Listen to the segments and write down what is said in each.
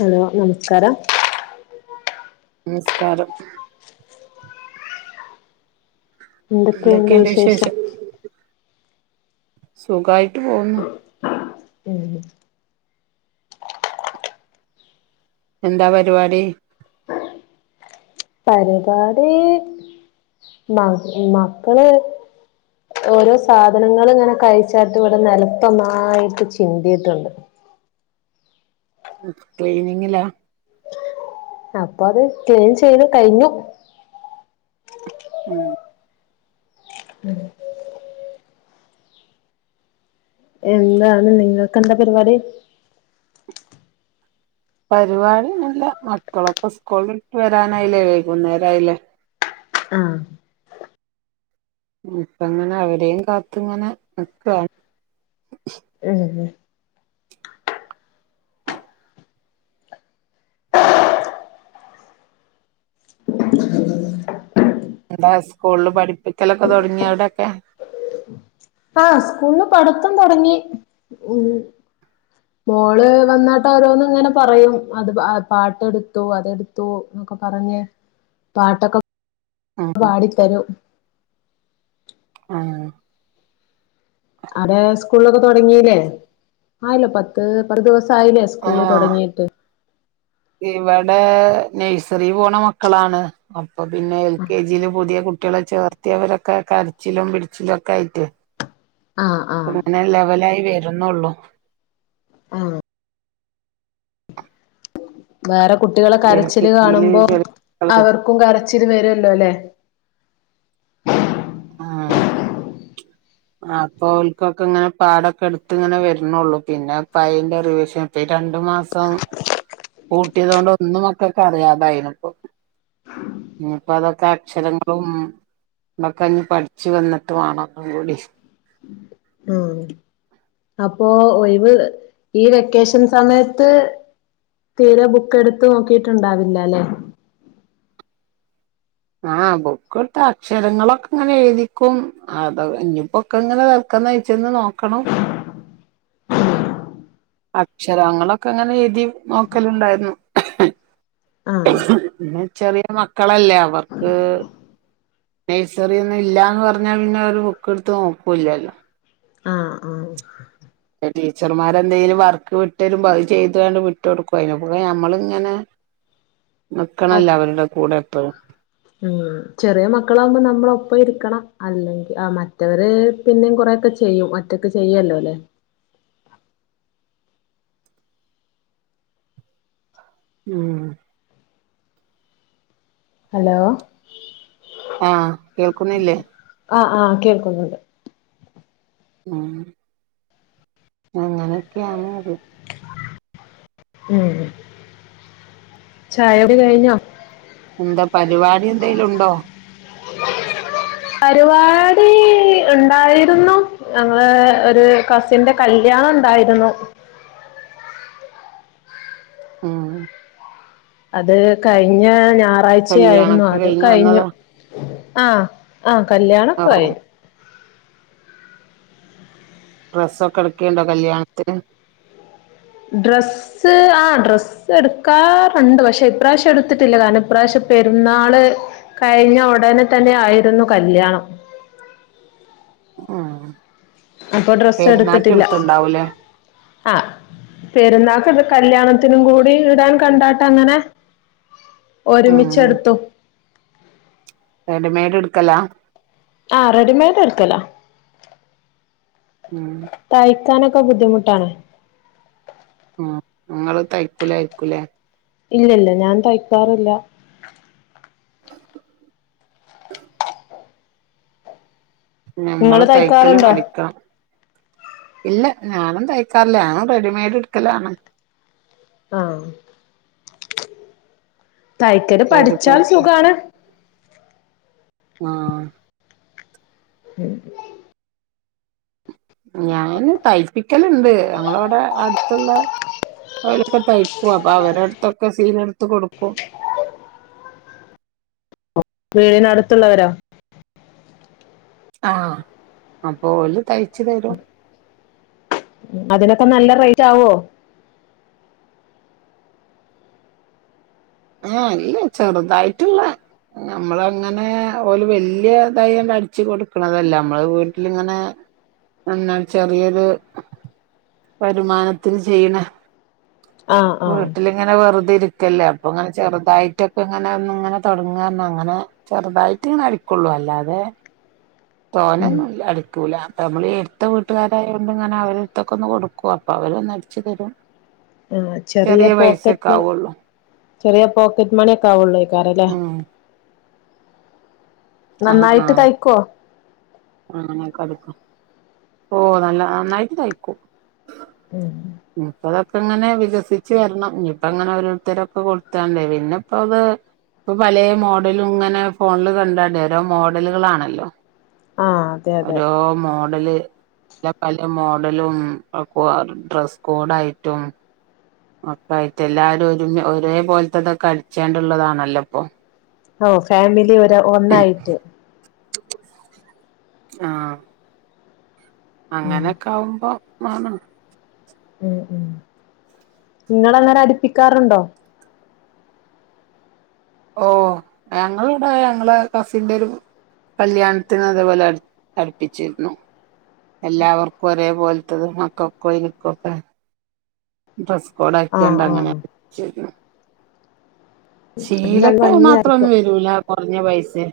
Hello നമസ് നമസ്കാരം നമസ്കാരം എന്തൊക്കെയുണ്ട് വിശേഷം? സുഗായിട്ട് പോകുന്നു. ഉം എന്താ പരിപാടി. പരിപാടി മ മക്കൾ ഓരോ സാധനങ്ങൾ ഇങ്ങനെ കഴിച്ചാട്ട് ഇവടെ നിലത്ത് ഒന്നായിട്ട് ചിന്തിയിട്ടുണ്ട്. ക്ലീനിങ്ങിലാ അപ്പൊ അത് ക്ലീൻ ചെയ്ത് കഴിഞ്ഞു. ഉം [inaudible] എന്താണ് നിങ്ങൾക്ക് എന്താണ് പരിപാടി പരിപാടി ഒന്നും ഇല്ല മക്കൾ ഒക്കെ സ്കൂൾ വിട്ട് വരാൻ ആയില്ലേ വൈകുന്നേരം ആയിലെ ആഹ് അപ്പൊ ഇങ്ങനെ അവരെയും കാത്ത് ഇങ്ങനെ നിക്കാണ് ഉം എന്താ സ്കൂളിൽ പഠിപ്പിക്കൽ ഒക്കെ തുടങ്ങിയോ അവിടെ ഒക്കെ ആ സ്കൂളിൽ പഠിത്തം തുടങ്ങി ഉം മോൾ വന്നാട്ട് ഓരോന്ന് ഇങ്ങനെ പറയും പാട്ട് എടുത്തു അത് എടുത്തുന്നൊക്കെ പറഞ്ഞു പാട്ടൊക്കെ ആഹ് പാടിത്തരും ആഹ് അവിടെ സ്കൂളിൽ ഒക്കെ തുടങ്ങിലെ ആയല്ലോ പത്ത് പത്ത് ദിവസം സായിലെ സ്കൂൾ തുടങ്ങിയിട്ട് ഇവടെ നൈസറിയിൽ പോണ മക്കളാ അപ്പൊ പിന്നെ എൽ കെ ജി പുതിയ കുട്ടികളെ ചേർത്തിയവർ ഒക്കെ കരച്ചിലും പിടിച്ചിലും ഒക്കെ ആയിട്ട് ആഹ് ആഹ് അങ്ങനെ ലെവലായി വരുന്നുള്ളു ആഹ് വേറെ എൽ കെ കുട്ടികളകരച്ചില് ജിയില് കാണുമ്പോൾ ചെറിയ മക്കള് അവർക്കും കര [unintelligible] ആഹ് [unintelligible] ഇനിയിപ്പോ അതൊക്കെഅക്ഷരങ്ങളുംതൊക്കെ പഠിച്ച് വന്നിട്ട അപ്പോ ഒഴിവ് ഈ വെക്കേഷൻ സമയത്ത് തീരെ ബുക്ക് എടുത്തു നോക്കിയിട്ടുണ്ടാ വില്ലല്ലോ അല്ലേ ആ ബുക്ക് [unintelligible] അക്ഷരങ്ങളൊക്കെ അങ്ങനെ എഴുതി നോക്കൽ ഉണ്ടായിരുന്നു ആഹ് ന്നെ ചെറിയ [unintelligible] ക്കളല്ലേ അവർക്ക് നഴ്സറി ഇന്ന് ഇല്ലാന്ന് പറഞ്ഞാൽ പിന്നെ അവര് ബുക്ക്ടുത്ത് നോക്കുകയില്ല ആ ടീച്ചർമാർ ന്തെങ്കിലും വർക്ക് വിട്ട് തരുമ്പോ അത് ചെയ്ത് ങ്ങട് വിട്ട് കൊടുക്കും അതിന്റെ ക്കു ടെ നമ്മ ളങ്ങനെ നികണല്ലോ അവരുടെ കൂടെ [unintelligible] മ്മ് ചെറിയ മക്കളാമ്പോ നമ്മൾ ഒപ്പം ഇരികണം അല്ലെങ്കി മറ്റവര് പിന്നേം കൊറേയോക്കാ ചെയ്യും ഒറ്റക് ചെയ്യും അല്ലെ മ്മ് ഹലോ ആഹ് കേൾക്കുന്നില്ലേ ആ ആ കേൾക്കുന്നുണ്ട് മ്മ് മ്മ് അങ്ങനൊക്ക [unintelligible] മ്മ് ചായകുടി കഴിഞ്ഞോ? ന്ത പരുപാടി ന്തേലും ഒണ്ടോ പരുപാടി ഒണ്ടായിരുന്നു ആ... ഒരു കസിന്റെ കല്യാണോണ്ടാരുന്നു. മ്മ്. അത് കഴിഞ്ഞ ഞ നാറാഴ്ച്ച ആരുന്നു കല്യാണൊക്കെ അത് കഴിഞ്ഞ് കയിഞ്ഞു. വന്നതാ ആ അ കല്യാണോക ഓ കയിഞ്ഞു. ഡ്രസ്സ്‌ ഒക്കെ എടുക്കെ ഒണ്ടോ കല്യാണത്തിന് ഡ്രസ്സ് ആ ഡ്രസ്സ് എടുക്കാറുണ്ട് പക്ഷെ ഇപ്രാശ്യം എടുത്തിട്ടില്ല കാരണം ഇപ്രാശ്യം പെരുന്നാള് കഴിഞ്ഞ ഉടനെ തന്നെ ആയിരുന്നു കല്യാണം ആ അപ്പൊ ഡ്രസ്സ് എടുത്തിട്ടില്ല ആ പെരുന്നാക്ക് കല്യാണത്തിനും കൂടി ഇടാൻ കണ്ടാട്ടങ്ങനെ ഉം ഒരുമിച്ചെടുത്തു റെഡി മേട് എടുക്കലാ ആ റെഡിമെയ്ഡ് എടുക്കലാ ഉം ക്കാനൊക്കെ ബുദ്ധിമുട്ടാണ് ഉ നിങ്ങള് തയ്ക്കൂലായിരിക്കും അല്ലേ ഇല്ല ഇല്ല ഞാൻ തയ്ക്കാറില്ല നമ്മള് നിങ്ങള് തൈക്കല് തയ്ക്കാറുണ്ടോ പഠിക്കണം ഇല്ല ഞാനും തയ്ക്കാറില്ല ഞാനും റെഡിമെയ്ഡ് എടുക്കലാണ് ആ തൈക്കല് പഠിച്ചാൽ റെഡിമെയ്ഡ് സുഖാണ് ആഹ് ഉം ഞാന് തയ്പ്പിക്കല്ണ്ട്. ഞങ്ങളെവടെ അടുത്തുള്ള ഓലൊക്കെ തയ്ക്കും. അപ്പൊ അവരു അടുത്തൊക്കെ സീല ഇട്ത്ത് കൊടുക്കും. വീടിനടുത്തുള്ളവരോ? ആഹ് അപ്പോല് തയ് ച്ച് തരോ അതിനൊക്കെ നല്ല റേറ്റ് ആവോ ആ ഇല്ല ചെറുതായിട്ട്ള്ള നമ്മളങ്ങനെ ഓല് വല്ല്യ ദിയി അടിച്ച് കൊടുക്കണതല്ല നമ്മള വീട്ടിലിരുന്ന് എം പിന്നെ ചെറിയൊരു വരുമാനത്തിൽ ചെയ്യണ ആഹ് ആഹ് വീട്ടിലിങ്ങനെ വെറുതെ ഇരി ക്കെല്ലാം ഓ ചെറുതായിട്ടൊക്കെ ഇങ്ങനെയൊന്ന് ഇങ്ങനെ തൊടങ്ങാന്ന് അങ്ങനെ ചെറുതായിട്ട് ഇങ്ങനെ അടികുള്ളു അല്ലാതെ ഉം തോനെന്നുംല്ല അടിക്കൂല നമ്മളീ എടുത്ത വീട്ട്കാരയൊണ്ട് ഇങ്ങനെ അവരിത്തൊക്കെന്ന് കൊടുക്കും അപ്പൊ അവര് വന്നഴിച്ച് തരും ചെറിയ പോക്കറ്റ് പൈസൊക്കെ മണി ആവുള്ളൂ ചെറിയ പോക്കറ്റ് മണി ഒക്കെ ആവുള്ളൂ [unintelligible] ലെ അ ആ ആ തയ്ക്കോ [unintelligible] ഓ നല്ല നല്ലായിട്ട് തൈക്കും മ് ഇനിപ്പതൊക്കെ ങ്ങനെ വികസിച്ച് വരണം ഇനിയിപ്പ അങ്ങനെ ഓരോരുത്തരൊക്കെ കൊടുത്താണ്ടേ പിന്നെ ഇപ്പ അത് ഇപ്പൊ പലേ മോഡലും ഇങ്ങനെ ഫോണില് കണ്ടാണ്ടേ ഓരോ മോഡലുകളാണല്ലോ ആഹ് അതെ അതെ ഓരോ മൂ മോഡല്ല് ദ പല മോഡലും അപ്പോ ഡ്രസ്സ്കോഡായിട്ടും അപ്പായിട്ട് എല്ലാരും ഒരുമ ഒരേ പോലത്തെതൊക്കെ അടിച്ചേണ്ടുള്ളതാണല്ലോ ഇപ്പൊ ഓ ഫാമിലി ഒര ഒന്നായിട്ട് ആഹ് ഉം അങ്ങനെയൊക്കെ ആവുമ്പം മാണം. ഉം ഉ ഇങ്ങളങ്ങനെ അടുപ്പിക്കാറുണ്ടോ? ഓ ഞങ്ങള് ഇവടെ ഞങ്ങളെ കസിന്റെ ഒരു കല്യാണത്തിന് അതേപോലെ അട് അടുപ്പിച്ചിരുന്നു. എല്ലാവർക്കും ഒരെപോൽ തത് മക്കക്കും എനിക്കൊക്കെ ഡ്രസ്സ്‌ ആഹ് കോടാക്കിയൊണ്ടങ്ങനെ ആഹ് [unintelligible] നല്ല ശീലത്തെ ഭംഗിയായിരിക്കും മാത്രൊന്നും വരൂല [unintelligible] കൊറഞ്ഞ പൈസേ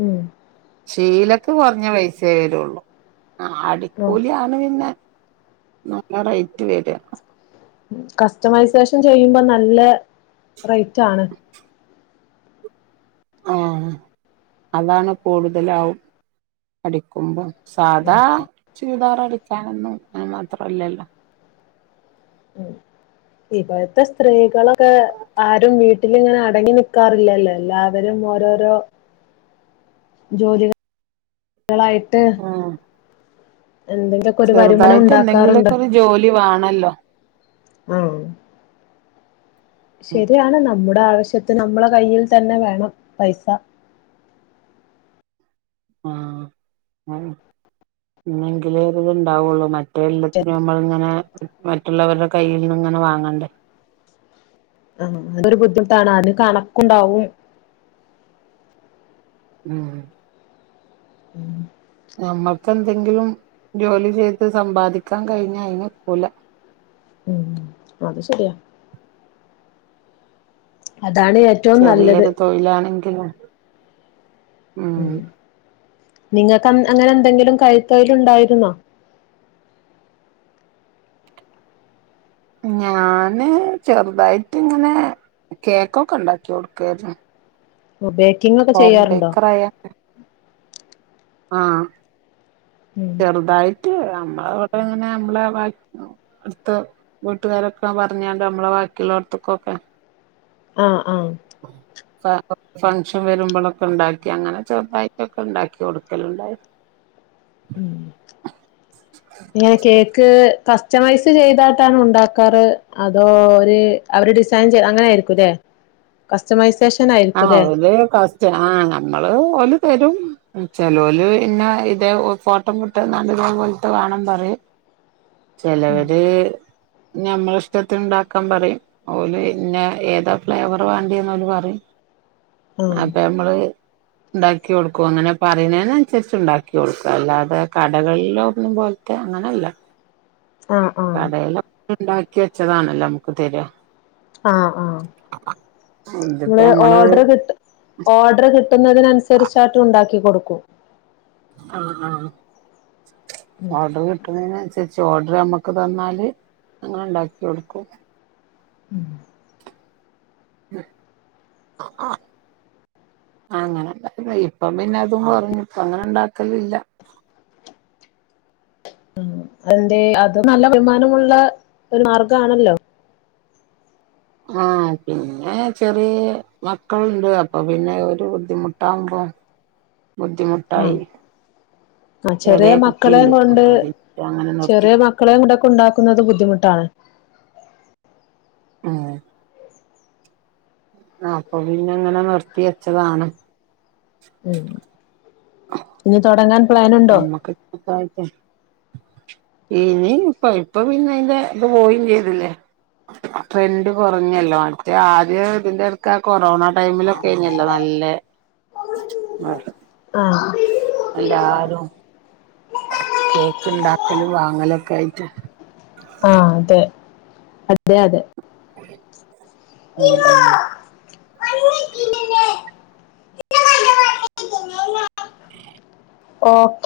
മ്മ് ചീലക്ക് കുറഞ്ഞ പൈസേ വരൂള്ളു ഉം ആടിക്കൂലിയാന്ന് പിന്നെ നല്ല റേറ്റ് വര്യാ കസ്റ്റംമൈസേഷൻ ചെയ്യുമ്പോ നല്ല റെയ്റ്റാണ് ആ അതാണ് കൂടുതലാവും അടിക്കുമ്പം സാധാ ഉം ചുരിദാറടിക്കാനൊന്നും ന്നും മാത്രമില്ലല്ലോ. ഇപ്പഴത്തെ സ്ത്രീകളൊക്കെ ആരും വീട്ടിലിങ്ങനെ അടങ്ങി നിക്കാറില്ലല്ലോ എല്ലാവരും ഓരോരോ ജോലിക ങ്ങളായിട്ട് ആഹ് ചെറുതായിട്ട് ഉണ്ടാക്കാറുണ്ട് എന്തെങ്കിലൊക്കെ ഒരു ജോലി വേണല്ലോ. ആഹ് ശരിയാണ് നമ്മ ളാവശ്യത്തിന് നമ്മളെ കൈയിൽതന്നെ വേണം പൈസ. ആ അഅന്നെ. എന്നങ്കിലേ ഒര്ത് ഇണ്ടാവൊള്ളു. മ റ്റത് എല്ലത്തിനും നമ്മളിങ്ങനെ മറ്റുള്ളവർടെ കൈയ്ന്ന്ങ്ങനെ വാങ്ങണ്ടേ. നമുക്കൊരു ബുദ്ധിമുട്ടാണ് അതിലും കണക്കുണ്ടാവും ആ നമ്മക്കെന്തെങ്കിലും ജോലി ചെയ്ത് സമ്പാദിക്കാൻ കഴിഞ്ഞാൽ ആയിന് ഒക്കൂല മം അതുശരിയാ അതാണ് ഏറ്റവും നല്ലത് ചെറിയൊരു തൊഴിലാണെങ്കിലും മ് ഉം നിങ്ങൾക്ക് അൻ അന്നേരം എന്തെങ്കിലും കൈതൊഴിലുണ്ടായിരുന്നോ? ഞാന് ചെറുതായിട്ടിങ്ങനെ കേക്കൊക്കെ ഉണ്ടാക്കി കൊടുക്കായിരുന്നു ബേക്കിങ് ഒക്കെ ഹോം ചെയ്യാറുണ്ടോ? ആ ഉം ചെറുതായി നമ്മളിവിടെ ങ്ങനെ ഞമ്മള് അടുത്ത വീട്ടുകാരൊക്കെ പറഞ്ഞാല് നമ്മള ബാക്കിയൊള്ളോടത്തൊക്കെ അ ആ ആ ഫൻഷൻ വരുമ്പൊളൊക്കെ ഇണ്ടാക്കി അങ്ങനെ ചെറുതായിട്ട് ഒക്കെ ഇണ്ടാക്കി കൊടുക്കലിണ്ടേ എങ്ങനെ കേക്ക് കസ്റ്റമയ്‌സ് ചെയ്തിട്ടാണോ ഉണ്ടാക്കാറ് അതോ അവര് ഡിസൈൻ ചെയ്ത് അങ്ങനെ ആയിരിക്കുല്ലെ കസ്റ്റമയ്‌സ് ആ കസ്റ്റമർ ആ നമ്മൾ ഓല് തരും ചെലോല് ഇന്ന ഇതേ ഫോട്ടം ഇട്ടാ നല്ലത് പോലെത്തെ വേണം പറയും ചെലവര് ഞമ്മളിഷ്ടത്തിന് ഇണ്ടാക്കാൻ പറയും ഓല് ഇന്ന ഏതാ ഫ്ലേവറ് വേണ്ടിയേന്നോല് പറയും ആഹ് അപ്പൊ ഞമ്മള് ഇണ്ടാക്കി കൊടുക്കും അങ്ങനെ പറയുന്നേനനുസരിച്ചു ഉണ്ടാക്കി കൊടുക്കും അല്ലാതെ കടകളിൽ ഒന്നും പോലെത്തെ അങ്ങനെ അല്ല ആഹ് ആഹ് ഇണ്ടാക്കി വെച്ചതാണല്ലോ നമുക്ക് തര്യാ ആഹ് ആഹ് ഇതിപ്പോ ഇങ്ങള് നമ്മള് ഓഡറ് കിട്ടു ഓഡറ് കിട്ടുന്നതിനനുസരിചാട്ട് ഉണ്ടാ ക്കി കൊടുക്കും ആഹ് ആഹ് ഉം ഓഡറ് കിട്ടുന്നതിനനുസരി ച്ച് ഓർഡറ് അമ്മക്ക് തന്നാല് ഞങ്ങളൊണ്ടാക്കി കൊടുക്കും ഉം ഉം [unintelligible] ആ അങ്ങനെ ഇപ്പൊ പിന്നെ അതും കുറഞ്ഞു ഇപ്പൊ അങ്ങനെ ഉണ്ടാക്കലില്ല ഉം എന്തെ അത് നല്ല വരുമാനമുള്ള ഒരു മാർഗാണല്ലോ ആ പിന്നെ ചെറിയ മക്കളുണ്ട് അപ്പൊ പിന്നെ ഒരു ബുദ്ധിമുട്ടാവുമ്പോ ആഹ് ബുദ്ധിമുട്ടായി ആഹ് ചെറിയ കുട്ടിയുണ്ട് മക്കളെയും അപ്പൊ പിന്നെ അങ്ങനെ നിർത്തി കൊണ്ടാക്കുന്നത് ബുദ്ധിമുട്ട് ആണ് ആഹ് അപ്പൊ പിന്നെ ഇങ്ങനെ നിർത്തി വെച്ചതാണ് മ് ഇനി തൊടങ്ങാൻ അമ്മക്ക് [unintelligible] ഇനി ഇപ്പൊ ഇപ്പൊ പിന്നെ അതിന്റെ ഇത് പോവേം ചെയ്തില്ലേ ട്രെൻഡ് കൊറഞ്ഞല്ലോ മറ്റേ ആദ്യം ഇതിന്റെ [unintelligible] കൊറോണ ടൈമിലൊക്കെ ആയിരുന്നില്ലേ നല്ലേ ആഹ് എല്ലാരും കേക്ക് ഇണ്ടാക്കലും വാങ്ങലും ഒക്കെ ആയിട്ട് ആ അതെ അതെ അതെ മ് മ് ഓഹ്